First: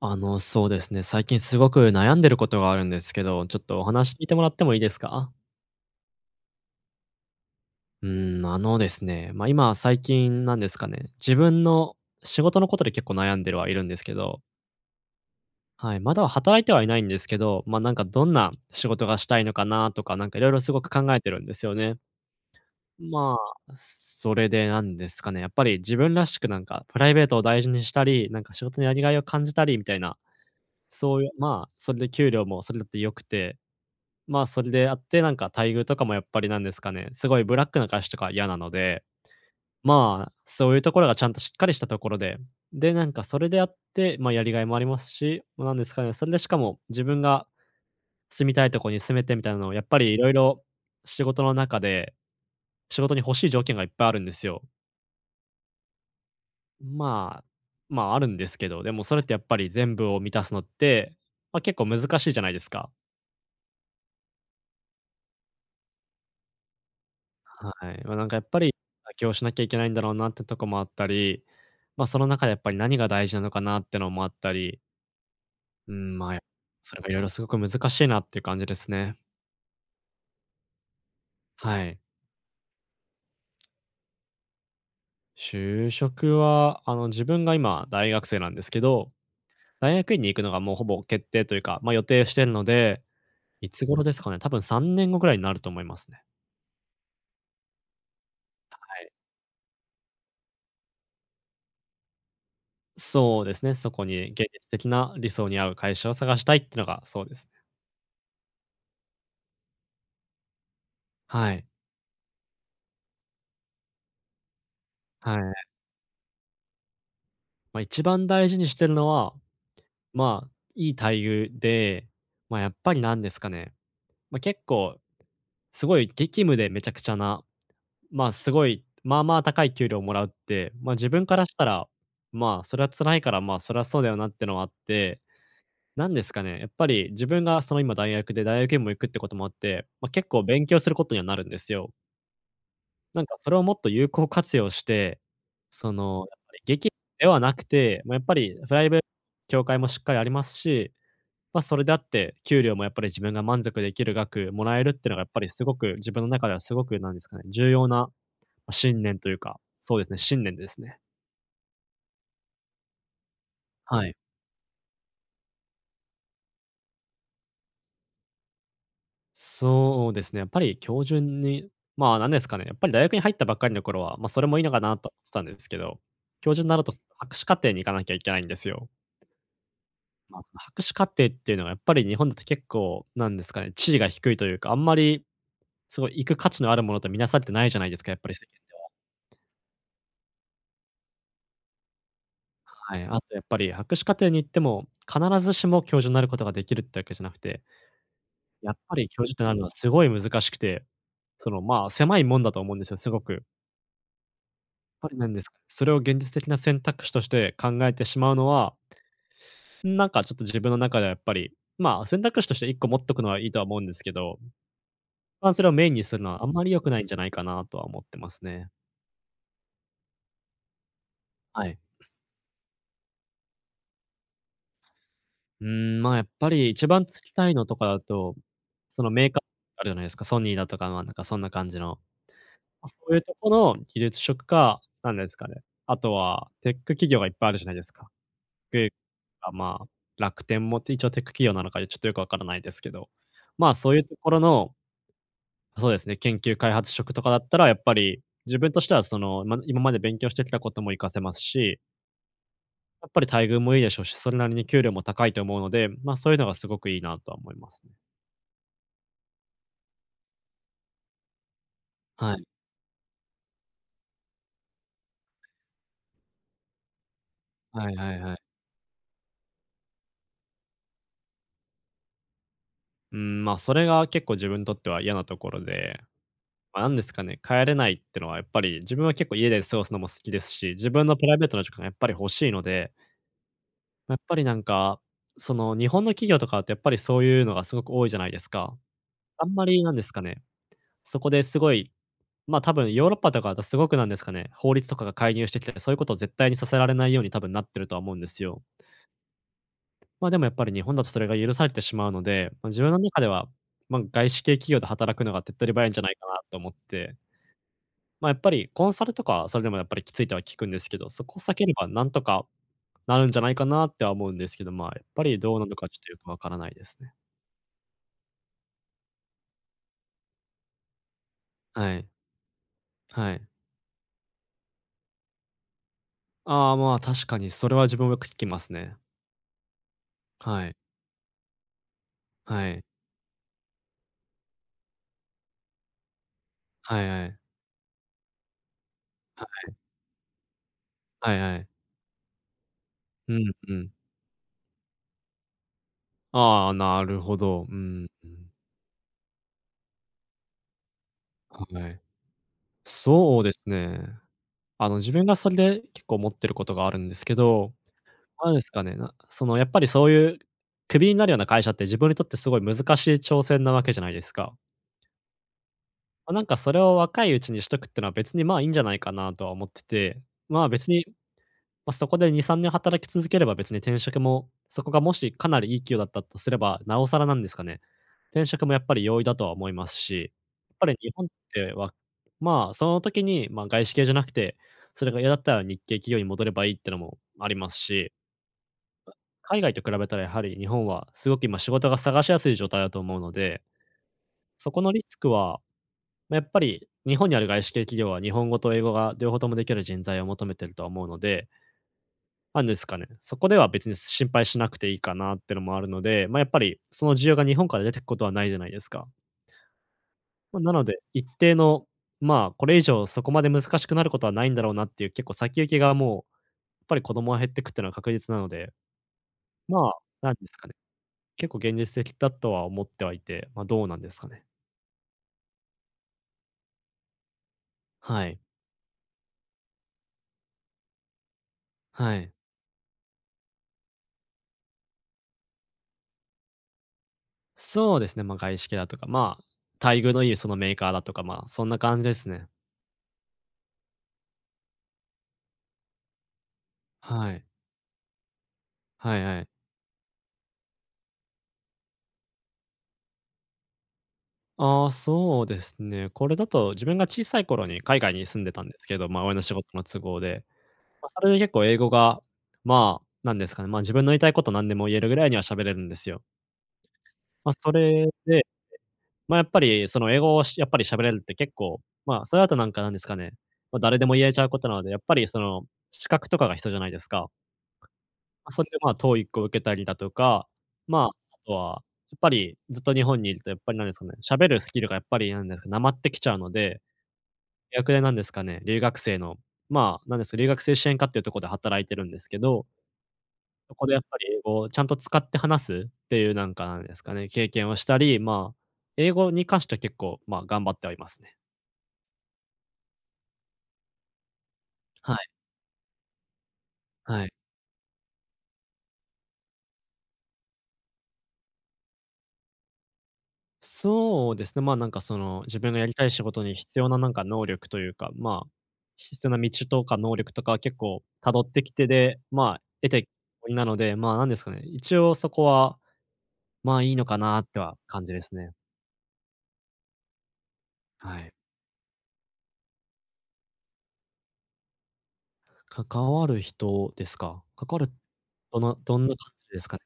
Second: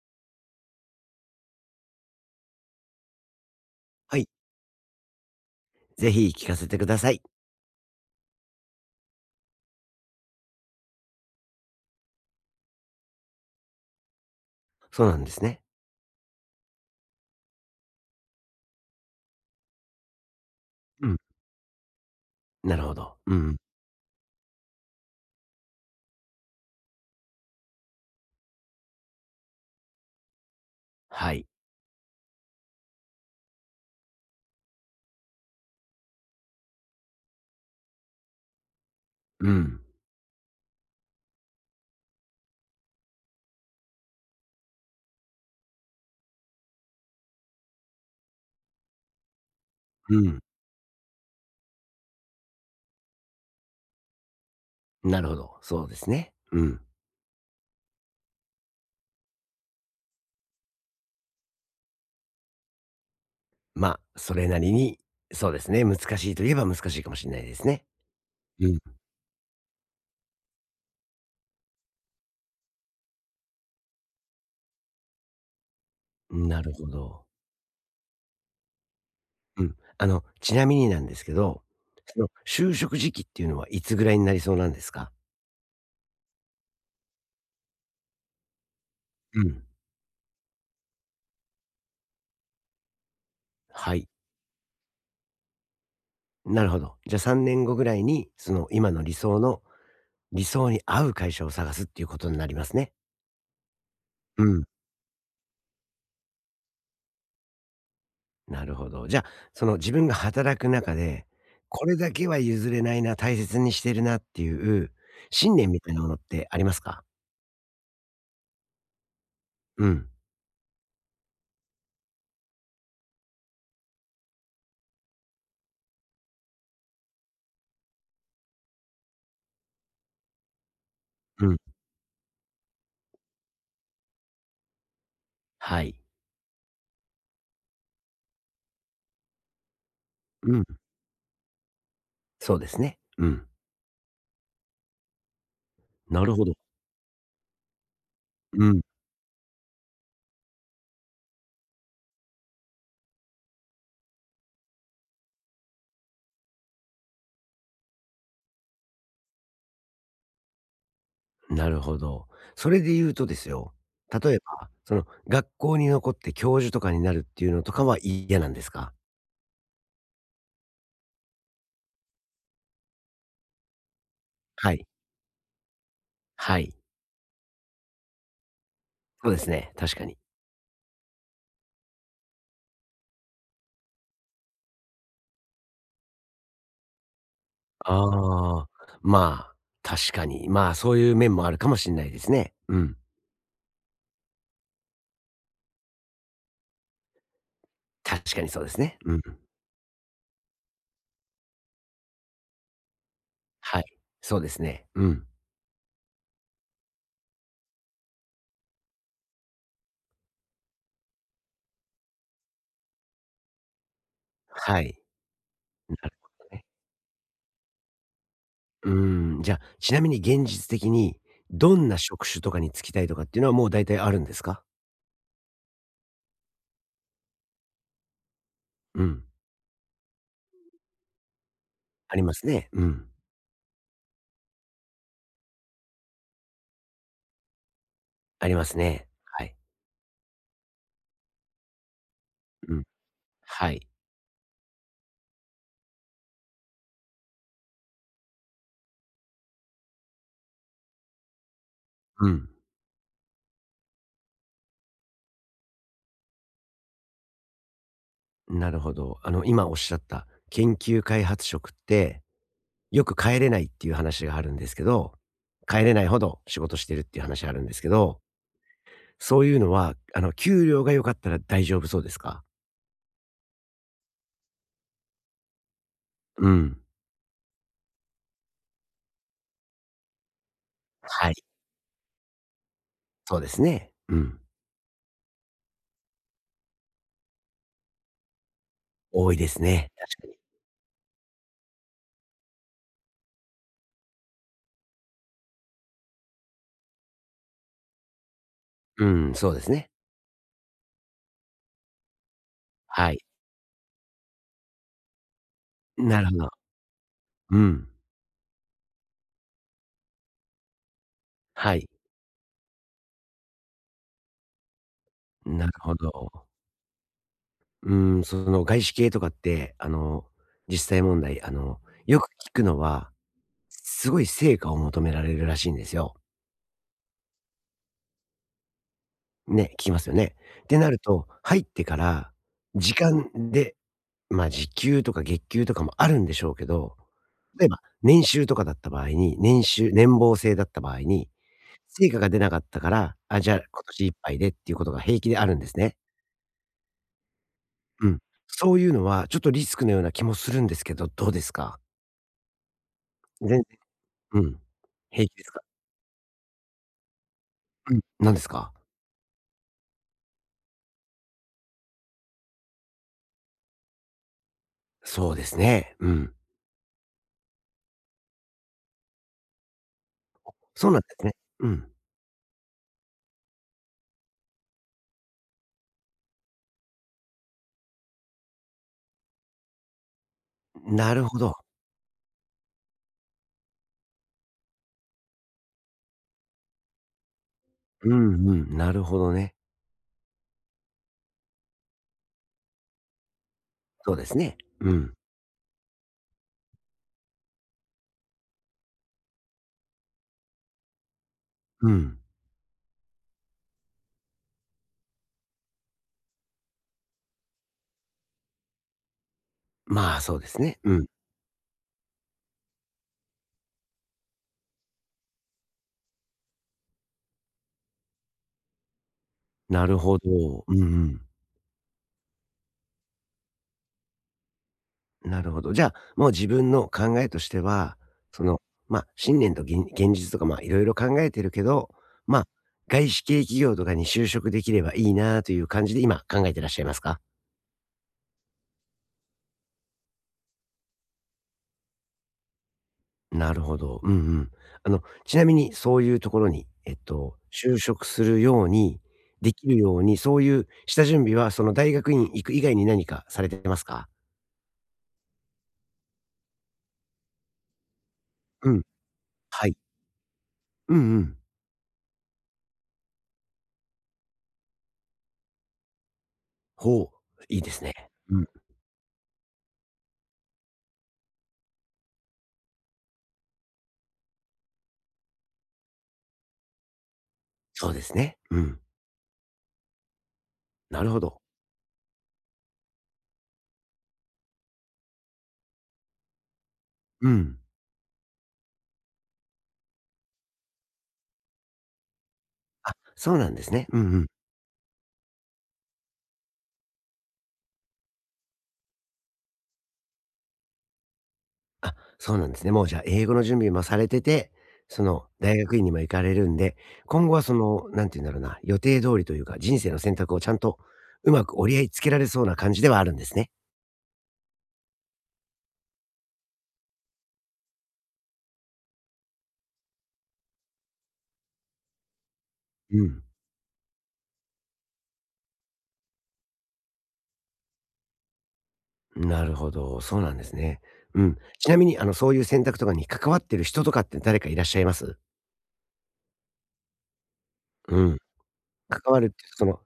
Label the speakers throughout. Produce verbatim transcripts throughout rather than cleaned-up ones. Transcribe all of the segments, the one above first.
Speaker 1: あの、そうですね、最近すごく悩んでることがあるんですけど、ちょっとお話
Speaker 2: は
Speaker 1: 聞い
Speaker 2: い。
Speaker 1: てもらってもいいですか？
Speaker 2: ぜひ聞かせてください。
Speaker 1: うーん、あのですね、ま、今最近なんですかね、自分の仕事のことで結構悩んでるはいるんですけど、
Speaker 2: そうなんですね。
Speaker 1: はい、まだ働いてはいないんですけど、ま、なんかどんな仕事がしたいのかなとか、なんかいろいろすごく
Speaker 2: う
Speaker 1: 考
Speaker 2: ん。
Speaker 1: えてるんですよね。
Speaker 2: なるほど。う
Speaker 1: ま
Speaker 2: ん。
Speaker 1: あ、それでなんですかね、やっぱり自分らしくなんかプライベートを大事にしたり、なんか仕事のやりがいを感じたりみたいな、そういう
Speaker 2: はい。
Speaker 1: まあ、それで給料もそれだって良くて、まあ、それであって、なんか待遇とかもやっぱりなんですかね、すごいブラックな歌手とか嫌なので、
Speaker 2: うん。
Speaker 1: まあ、そういうところがちゃんとしっかりしたところで、で、なんかそれであって、まあ、やりがいもありますし、ま、なんですかね、それでしかも自分が住みたいところに住めてみたいなのをやっぱりい
Speaker 2: う
Speaker 1: ろい
Speaker 2: ん。
Speaker 1: ろ仕事の中で、仕事に欲しい条件がいっぱいあるんですよ。
Speaker 2: なるほど。そうですね。うん。
Speaker 1: まあ、まあ、あるんですけど、でもそれってやっぱり全部を満たすのって、まあ、結構難しいじゃないですか。
Speaker 2: ま、あ、それなりに、そうですね、難しいといえば難しいかもしれないです
Speaker 1: は
Speaker 2: ね。
Speaker 1: い。まあ、なんかやっぱ
Speaker 2: う
Speaker 1: り、妥協しなきゃいけないんだろうなってとこもあったり、ま、その中でやっぱり何が大事なのかなってのもあったり、うん、まあ、
Speaker 2: ん。なるほ
Speaker 1: それがいろい
Speaker 2: ど。
Speaker 1: ろすごく難しいなっていう感じですね。
Speaker 2: うん。あの、ちなみになんですけど、
Speaker 1: はい。
Speaker 2: その、就職時期っていうのはいつぐらいになりそうなんですか？
Speaker 1: 就職は、あの、自分が今大学生なんですけど、
Speaker 2: うん。
Speaker 1: 大学院に行くのがもうほぼ決定というか、ま、予定してるので、いつ
Speaker 2: は
Speaker 1: 頃
Speaker 2: い。
Speaker 1: ですかね、多分さんねんごぐらいになると思いますね。
Speaker 2: なるほど。じゃ、あさんねんごぐらいに、その、今の理想の理想に合う会社を探すっていうことになりますね。
Speaker 1: そうですね、そこに現
Speaker 2: う
Speaker 1: 実
Speaker 2: ん。
Speaker 1: 的な理想に合う会社を探したいっていうのがそうですね。
Speaker 2: なるほど。じゃあ、その自分が働く中で、
Speaker 1: はい。
Speaker 2: これだけは譲れないな、大切にしてるなっていう
Speaker 1: は
Speaker 2: 信
Speaker 1: い。
Speaker 2: 念みたいなものってありますか？
Speaker 1: まあ、一番大事にしてるのは、
Speaker 2: うん、
Speaker 1: まあ、いい待遇で、まあ、やっぱりなんですかね、まあ、結構すごい激務でめちゃくちゃな、まあ、すごい、まあまあ高い給料をもらうって、まあ、自分から
Speaker 2: う
Speaker 1: し
Speaker 2: ん、
Speaker 1: たら、まあ、それは辛いから、まあ、それはそうだよなってのはあって、
Speaker 2: はい。
Speaker 1: なんですかね、やっぱり自分がその今大学で大学院も行くってこともあって、まあ、結構
Speaker 2: うん、
Speaker 1: 勉強することにはなるんですよ。
Speaker 2: そうですね。
Speaker 1: なん
Speaker 2: う
Speaker 1: か
Speaker 2: ん、
Speaker 1: それをもっと有効活用して、そ
Speaker 2: な
Speaker 1: の、
Speaker 2: る
Speaker 1: やっ
Speaker 2: ほ
Speaker 1: ぱ
Speaker 2: ど。
Speaker 1: り激務ではなくて、まあ、やっぱり
Speaker 2: う
Speaker 1: プ
Speaker 2: ん、
Speaker 1: ライベート協会もしっかりありますしまあ、それであって、給料もやっぱり自分が満足できる額もらえるっていうのがやっぱりすごく自分の中ではすごくなんですかね、重要な、ま、信念というか、そうですね、信念ですね。
Speaker 2: なるほど。それで言うとですよ、
Speaker 1: はい。
Speaker 2: 例えば、その学校に残って教授とかになるっていうのとかは嫌なんですか？
Speaker 1: そうですね、やっぱり教授に、まあ、なんですかね、やっぱり大学に入ったばっかりの頃は、ま、それもいいの
Speaker 2: は
Speaker 1: か
Speaker 2: い、
Speaker 1: なと思ってたんですけど、教
Speaker 2: は
Speaker 1: 授に
Speaker 2: い。
Speaker 1: なると博士課程に行かなきゃいけないんですよ。
Speaker 2: そうですね、確かに。
Speaker 1: まあ、その博士課程っていうのはやっぱり日本だと結構なんですかね、地位が低いというか、あんまりすごい行く価値のあるものと見なされてないじゃないですか、やっぱり世
Speaker 2: ああ、まあ、確かに、まあ、そういう面もあるかもしれないですね。う
Speaker 1: は
Speaker 2: ん。
Speaker 1: い、あとやっぱり博士課程に行っても、必ずしも教授になることができるってわけじゃなくて、
Speaker 2: 確かにそうで
Speaker 1: やっ
Speaker 2: す
Speaker 1: ぱ
Speaker 2: ね。
Speaker 1: り
Speaker 2: うん。
Speaker 1: 教授となるのはすごい難しくて、その、まあ、狭いもんだと思うんですよ、すごく。
Speaker 2: はい。そうですね。う
Speaker 1: やっぱりな
Speaker 2: ん。
Speaker 1: んですか、それを現実的な選択肢として考えてしまうのは、なんかちょっと自分の中ではやっぱり、まあ、選択肢としていっこ持っとくのはいいとは思うんですけど、
Speaker 2: はい。
Speaker 1: まあ、それをメインに
Speaker 2: な
Speaker 1: す
Speaker 2: る
Speaker 1: るのは
Speaker 2: ほ
Speaker 1: あん
Speaker 2: ど
Speaker 1: ま
Speaker 2: ね。
Speaker 1: り良くないんじゃないかなとは思ってますね。
Speaker 2: うん、じゃ、あ、ちなみに現実的に、
Speaker 1: は
Speaker 2: ど
Speaker 1: い。
Speaker 2: んな職種とかに就きたいとかっていうのはもう大体あるんですか？
Speaker 1: うーん、まあ、やっぱり一番つきたいのとかだと、そ
Speaker 2: う
Speaker 1: の
Speaker 2: ん。
Speaker 1: メーカーあるじゃないですか、ソニーだとか、まあ、なんかそんな感じの
Speaker 2: ありますね。う
Speaker 1: まそ
Speaker 2: ん。
Speaker 1: ういうとこの技術職か、なんですかね、あとはテック企業がいっぱいあるじゃないですか。
Speaker 2: あります
Speaker 1: で、
Speaker 2: ね。は
Speaker 1: あ、
Speaker 2: い。
Speaker 1: まあ、楽天も一応テック企業なのか、ちょっとよくわからないで
Speaker 2: う
Speaker 1: す
Speaker 2: ん。
Speaker 1: けど、ま
Speaker 2: は
Speaker 1: あ、
Speaker 2: い。
Speaker 1: そういうところの、そうですね、研究開発職とかだったらやっぱり、自分としてはその、ま、今まで勉強してきたことも活かせますし、
Speaker 2: うん。
Speaker 1: やっぱり待遇もいいでしょうし、それなりに給料も高いと思うので、ま、そういうのがすごくいいなとは思いますね。
Speaker 2: なるほど。あの、今おっしゃった研究開発職って、
Speaker 1: はい。
Speaker 2: よく帰れないっていう話があるんですけど、帰れないほど仕事してるっていう話あるんですけ
Speaker 1: はいは
Speaker 2: ど、
Speaker 1: いはい。
Speaker 2: そういうのは、あの、給料が良かったら大丈夫そうですか？
Speaker 1: うん、ま、それが結構自分にとっては嫌なところで
Speaker 2: うん。
Speaker 1: ま、なんですかね、帰れないってのはやっぱり、自分は結構家で過ごすのも好きですし、自分のプ
Speaker 2: は
Speaker 1: ライベー
Speaker 2: い、
Speaker 1: トな時間がやっぱり欲しいので、
Speaker 2: そうですね。
Speaker 1: や
Speaker 2: う
Speaker 1: っぱ
Speaker 2: ん。
Speaker 1: りなんか、その日本の企業とかってやっぱりそういうのがすごく多いじゃないですか。
Speaker 2: 多い
Speaker 1: あ
Speaker 2: で
Speaker 1: ん
Speaker 2: す
Speaker 1: まり
Speaker 2: ね、
Speaker 1: なんですか
Speaker 2: 確かに。
Speaker 1: ね、そこですごい、ま、多分ヨーロッパとかだとすごくなんですかね、法律とかが介入してきて、そういうことを絶対にさせられないように多分なってるとは思うんですよ。
Speaker 2: うん、そうですね。
Speaker 1: ま、でもやっぱり日本だとそれが許されてしまうので、ま、自分の
Speaker 2: はい。
Speaker 1: 中では、ま、外資系企業で働くのが手っ取り早いんじゃない
Speaker 2: な
Speaker 1: か
Speaker 2: るほ
Speaker 1: な
Speaker 2: ど。
Speaker 1: と思って、
Speaker 2: うん。
Speaker 1: まあ、やっぱりコンサルとか、それでもやっぱりきついとは聞くんですけど、そこを避けれ
Speaker 2: は
Speaker 1: ば
Speaker 2: い。
Speaker 1: なんとかなるんじゃないかなっては思うんですけど、まあ、やっぱりどうな
Speaker 2: なる
Speaker 1: のか
Speaker 2: ほ
Speaker 1: ちょっとよくわ
Speaker 2: ど。
Speaker 1: からないですね。
Speaker 2: うん、その外資系とかって、あの、実際問題、あの、
Speaker 1: はい。
Speaker 2: よく聞くのは、
Speaker 1: はい。
Speaker 2: すごい成果を求められるらしいんですよ。
Speaker 1: ああ、まあ、確かにそれは自分もよく聞きますね。
Speaker 2: ね、聞きますよね。
Speaker 1: は
Speaker 2: っ
Speaker 1: い。
Speaker 2: てなると、入ってから、
Speaker 1: はい。
Speaker 2: 時間で、まあ、時給とか月給とかもあるんでしょうけど、
Speaker 1: はいはい。
Speaker 2: 例えば、年収とかだった場合に、年収年俸制だった場合に
Speaker 1: はいはいはい。
Speaker 2: 成果が出なかったから、
Speaker 1: う
Speaker 2: あ、じ
Speaker 1: ん
Speaker 2: ゃあ、
Speaker 1: う
Speaker 2: 今
Speaker 1: ん。
Speaker 2: 年いっぱいでっていうことが平気であるんですね。
Speaker 1: ああ、なるほど。うん
Speaker 2: うん。
Speaker 1: うん。
Speaker 2: そういうのはちょっとリスクのような気もするんですけど、どうですか？
Speaker 1: はい。そう
Speaker 2: 全
Speaker 1: です
Speaker 2: 然
Speaker 1: ね。
Speaker 2: うん。
Speaker 1: あの、自分
Speaker 2: 平
Speaker 1: が
Speaker 2: 気で
Speaker 1: そ
Speaker 2: す
Speaker 1: れ
Speaker 2: か？
Speaker 1: で結構思ってることがあるんですけど
Speaker 2: うん。何です
Speaker 1: なんです
Speaker 2: か？
Speaker 1: かね、なそのやっぱりそういうクビになるような会社って自分にとってすごい難しい挑戦なわけじゃないですか。
Speaker 2: そうですね。う
Speaker 1: ま、
Speaker 2: ん。
Speaker 1: なんかそれを若いうちにしとくってのは別にまあいいんじゃないかなとは思ってて、まあ別
Speaker 2: そうなん
Speaker 1: に、
Speaker 2: ですね。うん。
Speaker 1: ま、そこでに、さんねん働き続ければ別に転職も、そこがもしかなりいい企業だったとすれば、なおさらなんですかね、転職もやっぱり容易だとは思いますし、やっぱり日
Speaker 2: なる
Speaker 1: 本っ
Speaker 2: ほど。
Speaker 1: てはまあその時に、ま、外資系じゃなくて、それが嫌だったら日系企業に戻ればいいってのもあります
Speaker 2: う
Speaker 1: し
Speaker 2: んうん、なるほどね。
Speaker 1: 海外と比べたらやはり日本はすごく今仕事が探しやすい状態だと思うので、
Speaker 2: そうですね。
Speaker 1: そこの
Speaker 2: う
Speaker 1: リ
Speaker 2: ん。
Speaker 1: スクは、ま、やっぱり日本にある外資系企業は日本語と英語が両方ともできる人材を求めてるとは思うので、
Speaker 2: うん。
Speaker 1: なんですかね、そこでは別に心配しなくていいかなってのもあるので、ま、やっぱりその需要が日本から出てくことはないじゃないですか。
Speaker 2: まあ、そうで
Speaker 1: ま、
Speaker 2: す
Speaker 1: な
Speaker 2: ね。
Speaker 1: の
Speaker 2: う
Speaker 1: で、
Speaker 2: ん。
Speaker 1: 一定の、まあ、これ以上そこまで難しくなることはないんだろうなっていう結構先行きがもう、やっぱり子供は減ってくってのは確実なので、
Speaker 2: な
Speaker 1: まあ、
Speaker 2: るほ
Speaker 1: なんです
Speaker 2: ど。
Speaker 1: かね
Speaker 2: うんうん。
Speaker 1: 結構現実的だとは思ってはいて、まあ、どうなんですかね。
Speaker 2: なるほど。じゃあ、もう自分の考えとしては、
Speaker 1: はい。
Speaker 2: その、ま、あ信念と現現実とか、ま、あいろいろ考えてるけど、
Speaker 1: はい。
Speaker 2: ま、あ外資系企業とかに就職できればいいなという感じで今考えてらっしゃいますか？
Speaker 1: そうですね、まあ、外資系だとか、まあ、待遇のいいそのメーカーだとか、まあ、そんな感じですね。
Speaker 2: なるほど。うんうん。あの、ちなみにそういうところに、えっ
Speaker 1: は
Speaker 2: と、
Speaker 1: い。
Speaker 2: 就職するように、
Speaker 1: はいはい。
Speaker 2: できるように、そういう下準備はその大学院行く以外に何かされてますか？
Speaker 1: ああ、そうですね。これだと自分が小さい頃に海外に住んでたん
Speaker 2: う
Speaker 1: で
Speaker 2: ん、
Speaker 1: すけど、まあ、親の仕
Speaker 2: は
Speaker 1: 事
Speaker 2: い。
Speaker 1: の都合で。
Speaker 2: うん
Speaker 1: まあ、
Speaker 2: う
Speaker 1: それ
Speaker 2: ん。
Speaker 1: で結構英語が、まあ、なんですかね、まあ、自分の言いたいこと何でも言えるぐらいには喋れるんですよ。
Speaker 2: ほう、
Speaker 1: まあ、
Speaker 2: いいで
Speaker 1: そ
Speaker 2: すね。
Speaker 1: れ
Speaker 2: う
Speaker 1: で
Speaker 2: ん、
Speaker 1: まあ、やっぱりその英語をしやっぱり喋れるって結構、まあ、それだとなんかなんですかね、ま、誰でも言えちゃうことなので、やっぱりその資格とかが必要じゃないですか。
Speaker 2: そうですね。
Speaker 1: ま、
Speaker 2: う
Speaker 1: それで
Speaker 2: ん、
Speaker 1: まあ、トーイック を受けたりだとか、
Speaker 2: な
Speaker 1: まあ、
Speaker 2: るほ
Speaker 1: あ
Speaker 2: ど。
Speaker 1: とはやっぱりずっと日本にいるとやっぱりなんですかね、喋るスキルがやっぱりなんですか、なまってきちゃうので、
Speaker 2: うん。
Speaker 1: 逆でなんですかね、留学生の、まあ、なんですか、留学生支援課っていうとこで働いてるんですけど、
Speaker 2: あ、そうなんです
Speaker 1: そこ
Speaker 2: ね。
Speaker 1: で
Speaker 2: う
Speaker 1: やっ
Speaker 2: んう
Speaker 1: ぱり
Speaker 2: ん。
Speaker 1: 英語をちゃんと使って話すっていうなんかなんですかね、経験をしたり、まあ、英語に関しては結構、まあ、頑張ってはいますね。
Speaker 2: あ、そうなんですね。もうじゃあ英語の準備もされてて、そ
Speaker 1: は
Speaker 2: の
Speaker 1: い、
Speaker 2: 大学院にも行かれるんで、
Speaker 1: は
Speaker 2: 今
Speaker 1: い。
Speaker 2: 後はその、なんて言うんだろうな、予定通りというか、人生の選択をちゃんとうまく折り合いつけられそうな感じではあるんですね。
Speaker 1: そうですね、まあ、なんかその、自分がやりたい仕事に必要ななんか能力というか、まあ、必要な道とか能力とかは結構辿ってきてで、まあ、得て
Speaker 2: う
Speaker 1: き
Speaker 2: ん。
Speaker 1: たなので、まあ、なんですかね、一応そこは、まあ、いいのかなっては感じですね。
Speaker 2: なるほど。そうなんですね。
Speaker 1: は
Speaker 2: う
Speaker 1: い。
Speaker 2: ん。ちなみに、あの、そういう選択とかに関わってる人とかって誰かいらっしゃいます？
Speaker 1: 関わる人ですか？関わる
Speaker 2: うん。
Speaker 1: どのど
Speaker 2: 関
Speaker 1: んな感
Speaker 2: わるって、
Speaker 1: じで
Speaker 2: そ
Speaker 1: すか
Speaker 2: の、
Speaker 1: ね？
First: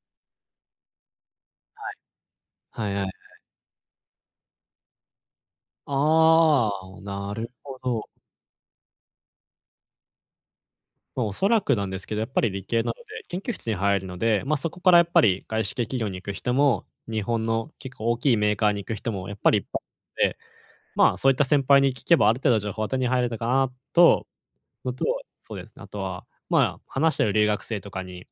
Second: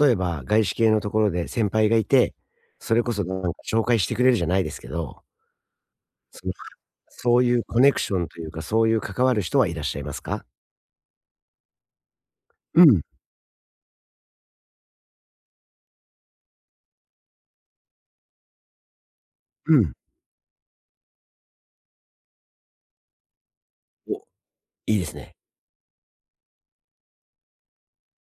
Speaker 2: 例えば外資系のところで先輩がいて、
Speaker 1: は
Speaker 2: そ
Speaker 1: い
Speaker 2: れ
Speaker 1: はい。
Speaker 2: こそなんか紹介してくれるじゃないですけど、そ
Speaker 1: ああ、な
Speaker 2: そう
Speaker 1: る
Speaker 2: いう
Speaker 1: ほ
Speaker 2: コネク
Speaker 1: ど。
Speaker 2: ションというか、そういう関わる人はいらっしゃいますか？
Speaker 1: まあ、おそらくなんですけど、やっぱり理
Speaker 2: う
Speaker 1: 系なので、
Speaker 2: ん、
Speaker 1: 研究室に入るので、まあ、そこからやっぱり外資系企業に行く人も、日本の結構大きいメーカーに行く人もやっぱりいっ
Speaker 2: う
Speaker 1: ぱ
Speaker 2: ん。
Speaker 1: いいて、まあ、そういった先輩に聞けばある程度情報は手に入れたかな
Speaker 2: お、
Speaker 1: と、の
Speaker 2: いい
Speaker 1: と、
Speaker 2: ですね。
Speaker 1: そうですね、あとは、まあ、話してる留学生とかに、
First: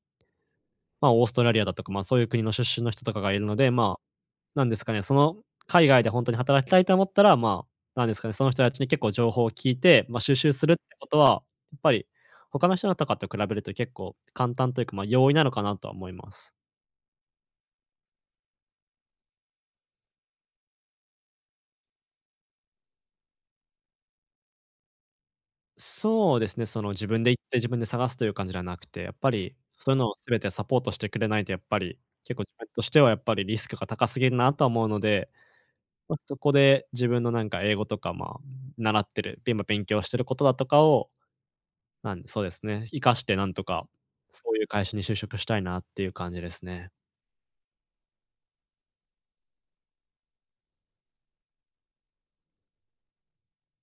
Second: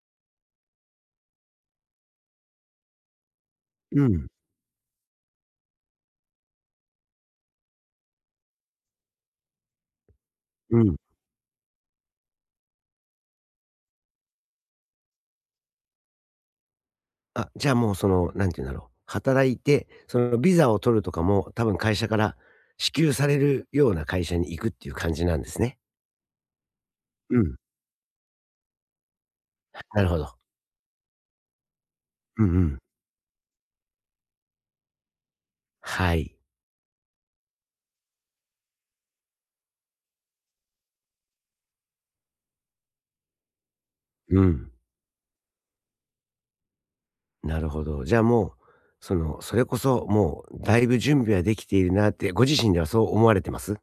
Speaker 1: まあ、オーストラリアだとか、まあ、そういう国の出身の人とかがいるので、まあ、
Speaker 2: うん、
Speaker 1: なんですかね、その海外で本当に働きたいと思ったら、まあ、なんですかね、その人たちに結構情報を聞いて、まあ、収集するっ
Speaker 2: う
Speaker 1: て
Speaker 2: ん。
Speaker 1: ことは、やっぱり他の人のとかと比べると結構簡単というか、まあ、容易なのかなとは思います。
Speaker 2: あ、じゃあもうその、なんて言うんだろう、働いて、そのビザを取るとかも、多分会社から支給されるような会社に行くっていう感じなんですね。
Speaker 1: そうですね、その自分で
Speaker 2: う
Speaker 1: 行っ
Speaker 2: ん。
Speaker 1: て自分で探すという感じではなくて、やっぱりそういう
Speaker 2: なる
Speaker 1: のを
Speaker 2: ほど。
Speaker 1: 全てサポートしてくれないとやっぱり、結構
Speaker 2: う
Speaker 1: 自
Speaker 2: んう
Speaker 1: 分
Speaker 2: ん。
Speaker 1: としてはやっぱりリスクが高すぎるなとは思うので、ま
Speaker 2: は
Speaker 1: あ、
Speaker 2: い。
Speaker 1: そこで自分のなんか英語とか、まあ、習ってる、今勉強してることだとかをなんでそうですね、活かしてなんとか、
Speaker 2: う
Speaker 1: そういう
Speaker 2: ん、
Speaker 1: 会社に就職したいなっていう感じですね。
Speaker 2: なるほど。じゃあもう、その、それこそもうだいぶ準備はできているなって、ご自身ではそう思われてます？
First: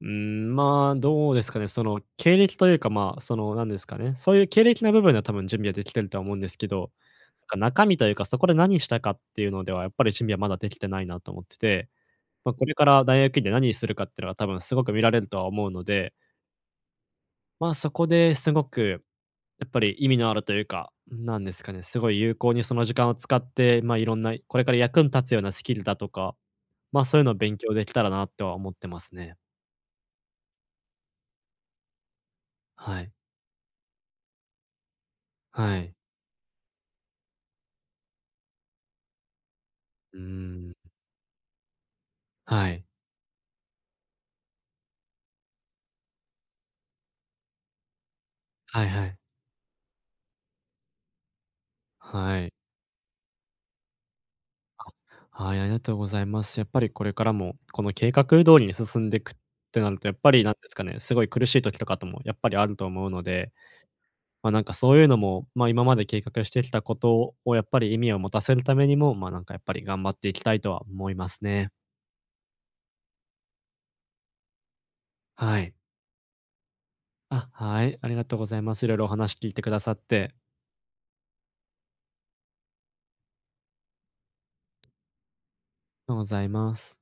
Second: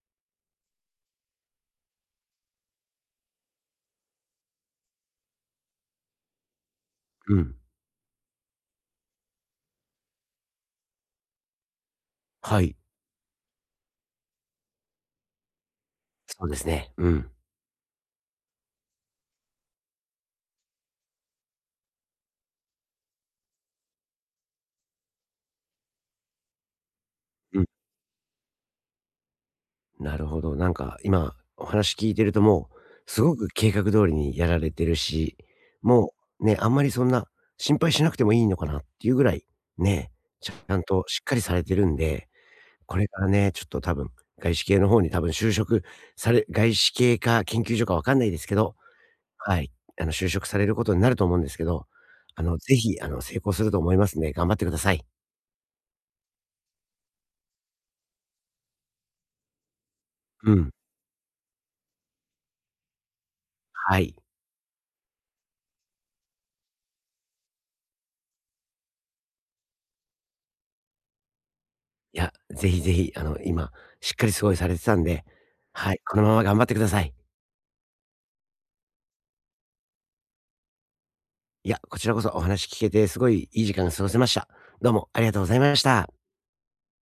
Speaker 1: うーん、まあ、どうですかね、その経歴というか、まあ、その、なんですかね、そういう経歴の部分では多分準備はできてるとは思うんですけど、
Speaker 2: う
Speaker 1: なん
Speaker 2: ん。
Speaker 1: か中身というか、そこで何したかっていうのでは、やっぱり準備はまだできてないなと思ってて、まあ、
Speaker 2: は
Speaker 1: これ
Speaker 2: い、
Speaker 1: から大学院で何するかっていうのは多分すごく見られるとは思うので、
Speaker 2: そうですね。うん
Speaker 1: まあ、そこですごくやっぱり意味のあるというか、なんですかね、すごい有効にその時間を使って、まあ、いろんな、これから役に立つようなスキルだとか、まあ、そういうのを勉
Speaker 2: うん。
Speaker 1: 強できたらなっては思ってますね。
Speaker 2: なるほど。なんか今お話聞いてるともう、
Speaker 1: はい。
Speaker 2: すごく計画通りにやられてるし、
Speaker 1: はい。
Speaker 2: もうね、あんまりそんな心配しなくてもいいのかなっていうぐらい、ね、
Speaker 1: う
Speaker 2: ち
Speaker 1: ー
Speaker 2: ゃん
Speaker 1: ん。
Speaker 2: としっかりされてるんで、
Speaker 1: はい。
Speaker 2: これからね、ちょっと多分、外資系の方に多分就職され外資系か研究所かわかんないですけど、
Speaker 1: はいはい。
Speaker 2: はい、あの就職されることになると思うんですけど、
Speaker 1: は
Speaker 2: あ
Speaker 1: い。
Speaker 2: の、ぜひ、あの、成功すると思いますんで、頑張ってください。
Speaker 1: はい、ありがとうございます。やっぱりこれからも、この計画通りに進んでいくってなると、やっぱりな
Speaker 2: う
Speaker 1: んで
Speaker 2: ん。
Speaker 1: すかね、すごい苦しい時とかともやっぱりあると思うので
Speaker 2: はい。
Speaker 1: まあ、なんかそういうのも、まあ、今まで計画してきたことをやっぱり意味を持たせるためにも、まあ、なんかやっぱり頑張っていきたいとは思いますね。
Speaker 2: いや、ぜひぜひ、あの、今、しっかりすごいされてたんで、
Speaker 1: はい。
Speaker 2: はい、このまま頑張ってください。
Speaker 1: あ、はい、ありがとうございます。いろいろお話聞いてくださって。
Speaker 2: いや、こちらこそお話聞けて、すごいいい時間が過ごせました。どうもありがとうございまし
Speaker 1: ありが
Speaker 2: た。
Speaker 1: とうございます。